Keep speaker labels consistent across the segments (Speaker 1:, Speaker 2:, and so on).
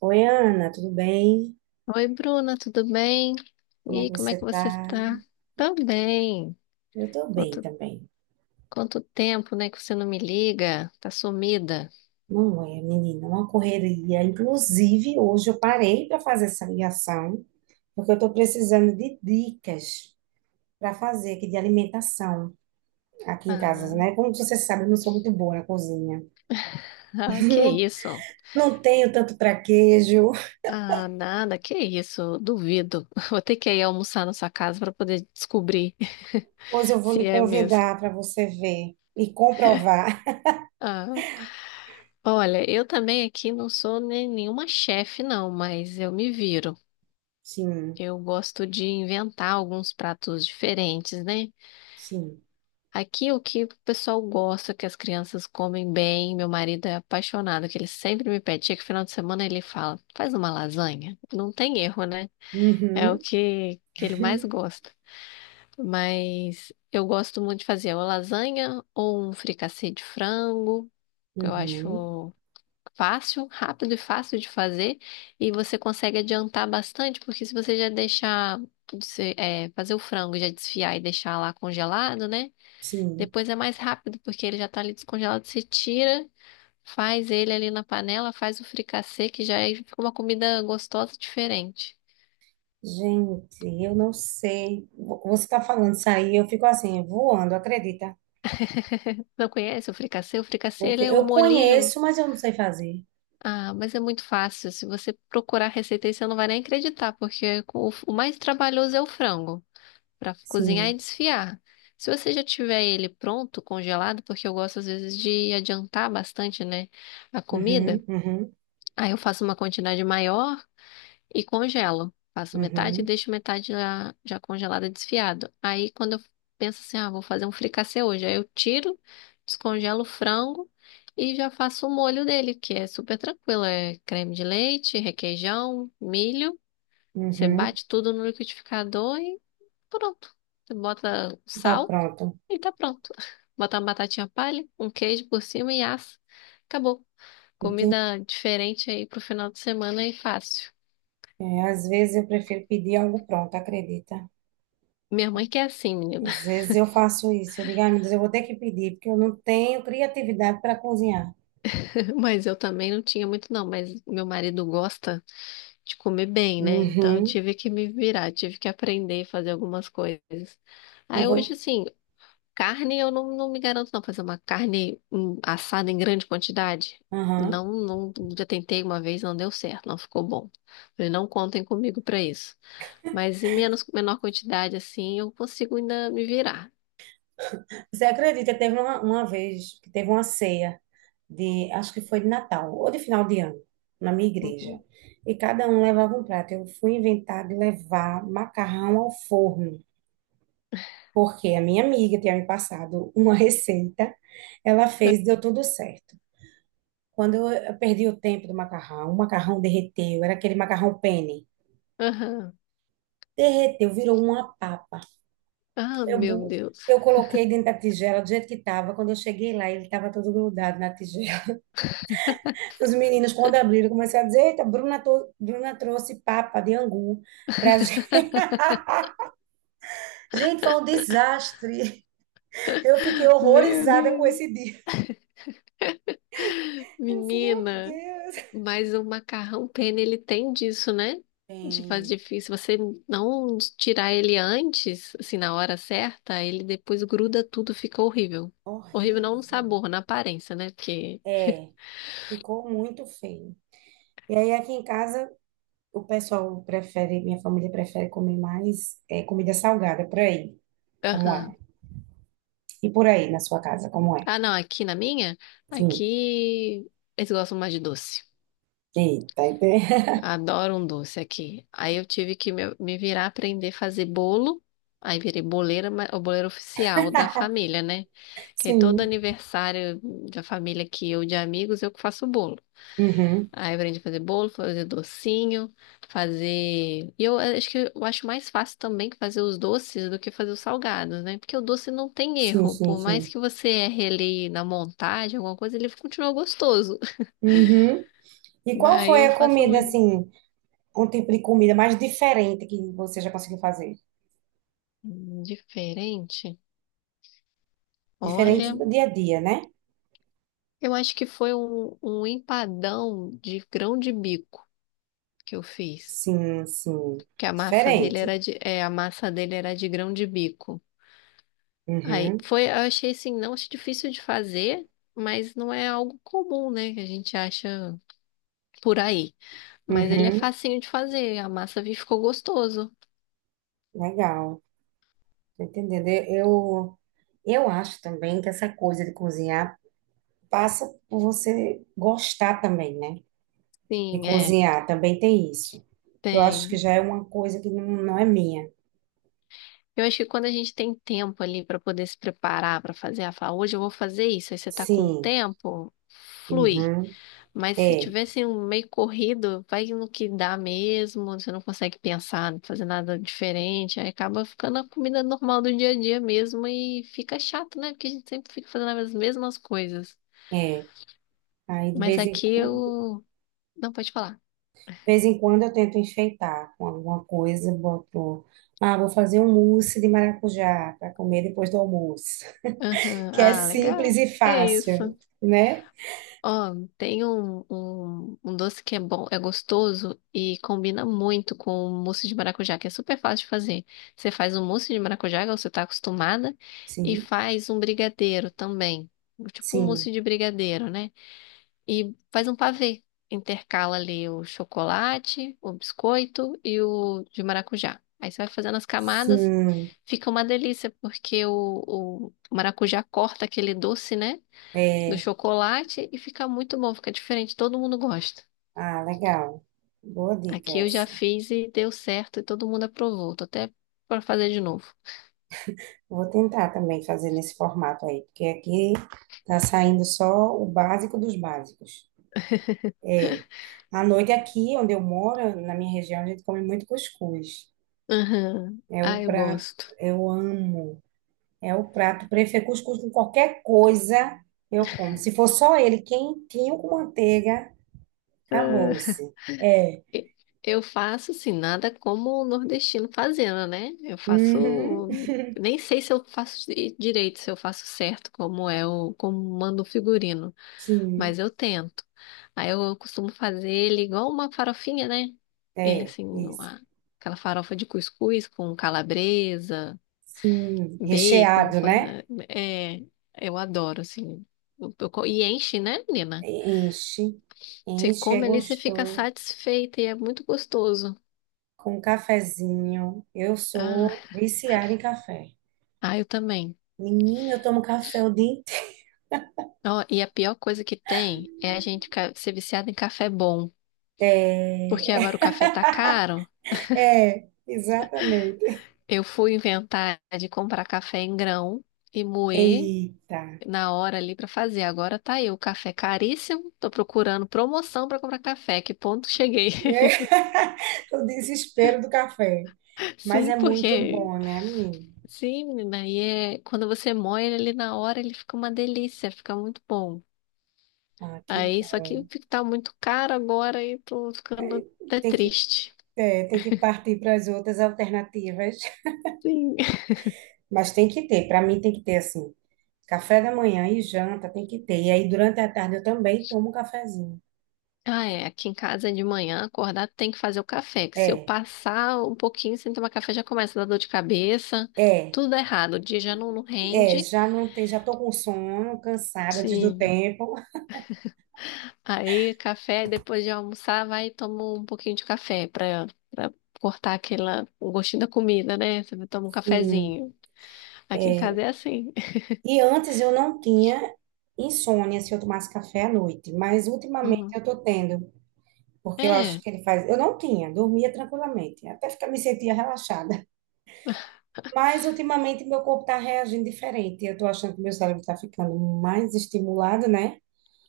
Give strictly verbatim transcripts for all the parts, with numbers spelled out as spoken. Speaker 1: Oi, Ana, tudo bem?
Speaker 2: Oi, Bruna, tudo bem? E
Speaker 1: Como é que
Speaker 2: aí, como é que
Speaker 1: você
Speaker 2: você
Speaker 1: tá?
Speaker 2: está? Também.
Speaker 1: Eu tô bem
Speaker 2: Quanto,
Speaker 1: também.
Speaker 2: quanto tempo, né, que você não me liga? Tá sumida.
Speaker 1: Não é, menina, uma correria. Inclusive, hoje eu parei para fazer essa ligação, porque eu tô precisando de dicas para fazer aqui de alimentação aqui em casa,
Speaker 2: Ah,
Speaker 1: né? Como você sabe, eu não sou muito boa na cozinha.
Speaker 2: ah, que
Speaker 1: Não,
Speaker 2: isso?
Speaker 1: não tenho tanto traquejo.
Speaker 2: Ah, nada, que isso? Duvido. Vou ter que ir almoçar na sua casa para poder descobrir
Speaker 1: Pois eu vou
Speaker 2: se
Speaker 1: lhe
Speaker 2: é mesmo.
Speaker 1: convidar para você ver e comprovar.
Speaker 2: Ah, olha, eu também aqui não sou nem nenhuma chefe, não, mas eu me viro.
Speaker 1: Sim,
Speaker 2: Eu gosto de inventar alguns pratos diferentes, né?
Speaker 1: sim.
Speaker 2: Aqui o que o pessoal gosta, que as crianças comem bem, meu marido é apaixonado, que ele sempre me pede, chega final de semana ele fala, faz uma lasanha. Não tem erro, né? É o
Speaker 1: Uhum,
Speaker 2: que, que ele mais gosta. Mas eu gosto muito de fazer uma lasanha ou um fricassê de frango, que eu
Speaker 1: uhum,
Speaker 2: acho fácil, rápido e fácil de fazer, e você consegue adiantar bastante, porque se você já deixar, de ser- é, fazer o frango, e já desfiar e deixar lá congelado, né?
Speaker 1: sim.
Speaker 2: Depois é mais rápido, porque ele já tá ali descongelado. Você tira, faz ele ali na panela, faz o fricassê, que já é- fica uma comida gostosa diferente.
Speaker 1: Gente, eu não sei. Vo- Você está falando isso aí, eu fico assim, voando, acredita?
Speaker 2: Não conhece o fricassê? O fricassê,
Speaker 1: Porque
Speaker 2: ele é um
Speaker 1: eu
Speaker 2: molinho.
Speaker 1: conheço, mas eu não sei fazer.
Speaker 2: Ah, mas é muito fácil. Se você procurar a receita aí, você não vai nem acreditar, porque o, o mais trabalhoso é o frango, para cozinhar e
Speaker 1: Sim.
Speaker 2: desfiar. Se você já tiver ele pronto, congelado, porque eu gosto às vezes de adiantar bastante, né, a comida,
Speaker 1: Uhum, uhum,
Speaker 2: aí eu faço uma quantidade maior e congelo. Faço metade e
Speaker 1: uhum,
Speaker 2: deixo metade já, já congelada, desfiado. Aí quando eu penso assim, ah, vou fazer um fricassê hoje, aí eu tiro, descongelo o frango e já faço o molho dele, que é super tranquilo. É creme de leite, requeijão, milho. Você
Speaker 1: uhum.
Speaker 2: bate tudo no liquidificador e pronto. Você bota
Speaker 1: Tá
Speaker 2: sal
Speaker 1: pronto.
Speaker 2: e tá pronto. Bota uma batatinha palha, um queijo por cima e assa. Acabou.
Speaker 1: Entendi.
Speaker 2: Comida diferente aí pro final de semana e fácil.
Speaker 1: É, às vezes eu prefiro pedir algo pronto, acredita?
Speaker 2: Minha mãe que é assim, menina.
Speaker 1: Às vezes eu faço isso. Eu digo, ai, meu Deus, eu vou ter que pedir, porque eu não tenho criatividade para cozinhar.
Speaker 2: Mas eu também não tinha muito, não. Mas meu marido gosta de comer bem, né? Então eu
Speaker 1: Uhum.
Speaker 2: tive que me virar, tive que aprender a fazer algumas coisas.
Speaker 1: E
Speaker 2: Aí hoje,
Speaker 1: vou.
Speaker 2: assim, carne eu não, não me garanto, não. Fazer uma carne hum, assada em grande quantidade.
Speaker 1: Aham.
Speaker 2: Não, não, já tentei uma vez, não deu certo, não ficou bom. Falei, não contem comigo pra isso. Mas em menos, menor quantidade, assim, eu consigo ainda me virar.
Speaker 1: Você acredita, que teve uma, uma vez que teve uma ceia de, acho que foi de Natal ou de final de ano, na minha igreja.
Speaker 2: Uhum.
Speaker 1: E cada um levava um prato. Eu fui inventar de levar macarrão ao forno, porque a minha amiga tinha me passado uma receita, ela fez, deu tudo certo. Quando eu eu perdi o tempo do macarrão, o macarrão derreteu, era aquele macarrão penne.
Speaker 2: Aham.
Speaker 1: Derreteu, virou uma papa.
Speaker 2: Ah,
Speaker 1: Eu,
Speaker 2: meu
Speaker 1: bu-
Speaker 2: Deus.
Speaker 1: eu coloquei dentro da tigela do jeito que estava. Quando eu cheguei lá, ele estava todo grudado na tigela. Os meninos, quando abriram, começaram a dizer: Eita, Bruna, to- Bruna trouxe papa de angu pra gente. Gente, foi um desastre. Eu fiquei
Speaker 2: Meu
Speaker 1: horrorizada com
Speaker 2: Deus.
Speaker 1: esse dia. Eu disse, meu
Speaker 2: Menina.
Speaker 1: Deus.
Speaker 2: Mas o macarrão penne, ele tem disso, né? De
Speaker 1: Bem,
Speaker 2: fazer difícil. Se você não tirar ele antes, assim, na hora certa, ele depois gruda tudo, fica horrível. Horrível não no
Speaker 1: horrível.
Speaker 2: sabor, na aparência, né? Porque.
Speaker 1: É, ficou muito feio. E aí, aqui em casa, o pessoal prefere, minha família prefere comer mais é, comida salgada, por aí, como é.
Speaker 2: Aham.
Speaker 1: E por aí, na sua casa, como é.
Speaker 2: Ah, não, aqui na minha,
Speaker 1: Sim.
Speaker 2: aqui eles gostam mais de doce.
Speaker 1: Eita, ente-
Speaker 2: Adoro um doce aqui. Aí eu tive que me, me virar aprender a fazer bolo. Aí virei boleira, ma- o boleiro oficial da família, né? Que aí todo
Speaker 1: sim.
Speaker 2: aniversário da família aqui ou de amigos, eu que faço bolo.
Speaker 1: Uhum.
Speaker 2: Aí eu aprendi a fazer bolo, fazer docinho, fazer. E eu eh, acho que eu acho mais fácil também que fazer os doces do que fazer os salgados, né? Porque o doce não tem
Speaker 1: Sim,
Speaker 2: erro.
Speaker 1: sim,
Speaker 2: Por mais
Speaker 1: sim.
Speaker 2: que você erre ali na montagem, alguma coisa, ele continua gostoso.
Speaker 1: Uhum. E
Speaker 2: Mas
Speaker 1: qual
Speaker 2: aí
Speaker 1: foi
Speaker 2: eu
Speaker 1: a
Speaker 2: faço um
Speaker 1: comida, assim, um tipo de comida mais diferente que você já conseguiu fazer?
Speaker 2: diferente.
Speaker 1: Diferente
Speaker 2: Olha,
Speaker 1: do dia a dia, né?
Speaker 2: eu acho que foi um, um empadão de grão de bico que eu fiz.
Speaker 1: Sim, sim.
Speaker 2: Que a massa dele
Speaker 1: Diferente.
Speaker 2: era de, é, a massa dele era de grão de bico. Aí
Speaker 1: Uhum,
Speaker 2: foi, eu achei assim, não achei difícil de fazer, mas não é algo comum, né? Que a gente acha por aí. Mas ele é
Speaker 1: uhum.
Speaker 2: facinho de fazer, a massa vi- ficou gostoso.
Speaker 1: Legal. Tô entendendo. Eu, eu acho também que essa coisa de cozinhar passa por você gostar também, né? De
Speaker 2: Sim, é,
Speaker 1: cozinhar. Também tem isso. Que eu acho que
Speaker 2: tem.
Speaker 1: já é uma coisa que não, não é minha.
Speaker 2: Eu acho que quando a gente tem tempo ali para poder se preparar para fazer, a falar, hoje eu vou fazer isso, aí você tá com
Speaker 1: Sim.
Speaker 2: tempo, flui.
Speaker 1: Uhum.
Speaker 2: Mas se
Speaker 1: É,
Speaker 2: tivesse um meio corrido, vai no que dá mesmo, você não consegue pensar, não fazer nada diferente, aí acaba ficando a comida normal do dia a dia mesmo e fica chato, né? Porque a gente sempre fica fazendo as mesmas coisas.
Speaker 1: é. Aí de
Speaker 2: Mas
Speaker 1: vez em
Speaker 2: aqui
Speaker 1: quando.
Speaker 2: eu. Não, pode falar.
Speaker 1: De vez em quando eu tento enfeitar com alguma coisa, boto, ah, vou fazer um mousse de maracujá para comer depois do almoço,
Speaker 2: Aham.
Speaker 1: que é
Speaker 2: Ah,
Speaker 1: simples
Speaker 2: legal.
Speaker 1: e
Speaker 2: É isso.
Speaker 1: fácil, né?
Speaker 2: Ó, tem um, um, um doce que é bom, é gostoso e combina muito com o mousse de maracujá, que é super fácil de fazer. Você faz um mousse de maracujá, igual você tá acostumada, e
Speaker 1: Sim,
Speaker 2: faz um brigadeiro também. Tipo um
Speaker 1: sim,
Speaker 2: mousse de brigadeiro, né? E faz um pavê. Intercala ali o chocolate, o biscoito e o de maracujá. Aí você vai fazendo as camadas,
Speaker 1: sim,
Speaker 2: fica uma delícia, porque o, o maracujá corta aquele doce, né? Do
Speaker 1: é,
Speaker 2: chocolate e fica muito bom, fica diferente, todo mundo gosta.
Speaker 1: ah, legal, boa dica
Speaker 2: Aqui eu já
Speaker 1: essa.
Speaker 2: fiz e deu certo e todo mundo aprovou. Tô até para fazer de novo.
Speaker 1: Vou tentar também fazer nesse formato aí, porque aqui tá saindo só o básico dos básicos. É, à noite aqui onde eu moro, na minha região, a gente come muito cuscuz.
Speaker 2: Aham.
Speaker 1: É o
Speaker 2: Ah, eu
Speaker 1: prato,
Speaker 2: gosto.
Speaker 1: eu amo. É o prato preferido. Cuscuz com qualquer coisa eu como. Se for só ele quentinho com manteiga, acabou-se. É.
Speaker 2: E- Eu faço assim, nada como o nordestino fazendo, né? Eu
Speaker 1: Uhum.
Speaker 2: faço, nem sei se eu faço di- direito, se eu faço certo como é o como manda o figurino, mas
Speaker 1: Sim.
Speaker 2: eu tento. Aí eu costumo fazer ele igual uma farofinha, né? Ele
Speaker 1: É,
Speaker 2: assim,
Speaker 1: isso.
Speaker 2: uma- aquela farofa de cuscuz com calabresa, bacon,
Speaker 1: Recheado,
Speaker 2: fa-
Speaker 1: né?
Speaker 2: é, eu adoro, assim. Eu- eu co- E enche, né, menina?
Speaker 1: Enche.
Speaker 2: Você
Speaker 1: Enche, é
Speaker 2: come ali, você fica
Speaker 1: gostoso.
Speaker 2: satisfeita e é muito gostoso.
Speaker 1: Com um cafezinho. Eu sou
Speaker 2: Ah,
Speaker 1: viciada em café.
Speaker 2: ah, eu também.
Speaker 1: Menina, eu tomo café o dia inteiro.
Speaker 2: Ó, e a pior coisa que tem é a gente ficar- ser viciado em café bom. Porque agora o café tá caro.
Speaker 1: É, é, exatamente.
Speaker 2: Eu fui inventar de comprar café em grão e moer
Speaker 1: Eita.
Speaker 2: na hora ali pra fazer. Agora tá aí o café caríssimo. Tô procurando promoção pra comprar café. Que ponto cheguei?
Speaker 1: O desespero do café. Mas
Speaker 2: Sim,
Speaker 1: é muito
Speaker 2: porque
Speaker 1: bom, né, menino?
Speaker 2: sim, menina, aí é, quando você moe ele ali na hora, ele fica uma delícia, fica muito bom.
Speaker 1: Ah, que
Speaker 2: Aí, só
Speaker 1: bom.
Speaker 2: que fica- tá muito caro agora e tô ficando até
Speaker 1: Tem que,
Speaker 2: triste.
Speaker 1: é, tem que partir para as outras alternativas.
Speaker 2: Sim.
Speaker 1: Mas tem que ter, para mim tem que ter assim. Café da manhã e janta tem que ter. E aí durante a tarde eu também tomo um cafezinho.
Speaker 2: Ah, é, aqui em casa de manhã, acordar tem que fazer o café, que se eu
Speaker 1: É,
Speaker 2: passar um pouquinho sem tomar café já começa a dar dor de cabeça,
Speaker 1: é,
Speaker 2: tudo dá errado, o dia já não, não
Speaker 1: é,
Speaker 2: rende.
Speaker 1: já não tem, já tô com sono, cansada antes do
Speaker 2: Sim.
Speaker 1: tempo.
Speaker 2: Aí, café, depois de almoçar, vai e toma um pouquinho de café pra, pra cortar aquela, o gostinho da comida, né? Você toma um
Speaker 1: Sim.
Speaker 2: cafezinho. Aqui em casa é assim.
Speaker 1: E antes eu não tinha insônia se eu tomasse café à noite, mas ultimamente
Speaker 2: Uhum.
Speaker 1: eu tô tendo. Porque eu acho
Speaker 2: É,
Speaker 1: que ele faz. Eu não tinha, dormia tranquilamente, até ficar, me sentia relaxada. Mas ultimamente meu corpo está reagindo diferente. Eu estou achando que meu cérebro está ficando mais estimulado, né?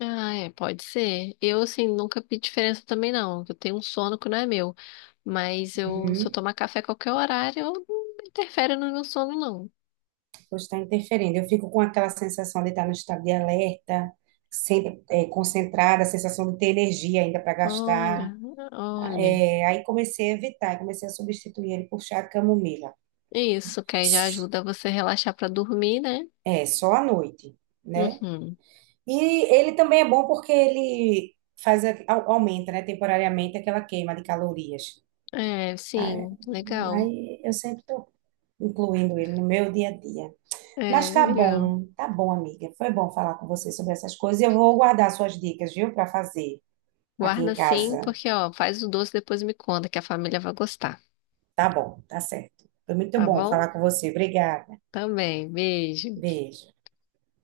Speaker 2: ah, é, pode ser. Eu, assim, nunca vi diferença também, não. Eu tenho um sono que não é meu. Mas eu, se eu
Speaker 1: Uhum.
Speaker 2: tomar café a qualquer horário, eu não interfere no meu sono, não.
Speaker 1: Pois está interferindo. Eu fico com aquela sensação de estar no estado de alerta, sempre é, concentrada, a sensação de ter energia ainda para gastar.
Speaker 2: Olha, olha.
Speaker 1: É, aí comecei a evitar, comecei a substituir ele por chá de camomila.
Speaker 2: Isso, que aí já ajuda você a relaxar pra dormir, né?
Speaker 1: É, só à noite, né?
Speaker 2: Uhum.
Speaker 1: E ele também é bom porque ele faz, a- au- aumenta, né, temporariamente aquela queima de calorias.
Speaker 2: É,
Speaker 1: Aí,
Speaker 2: sim, legal.
Speaker 1: aí eu sempre estou incluindo ele no meu dia a dia. Mas
Speaker 2: É,
Speaker 1: tá
Speaker 2: legal.
Speaker 1: bom, tá bom, amiga. Foi bom falar com você sobre essas coisas. E eu vou guardar suas dicas, viu, para fazer aqui
Speaker 2: Guarda
Speaker 1: em
Speaker 2: sim,
Speaker 1: casa.
Speaker 2: porque, ó, faz o doce e depois me conta que a família vai gostar,
Speaker 1: Tá bom, tá certo. Foi muito
Speaker 2: tá
Speaker 1: bom
Speaker 2: bom?
Speaker 1: falar com você. Obrigada.
Speaker 2: Também, beijo.
Speaker 1: Beijo.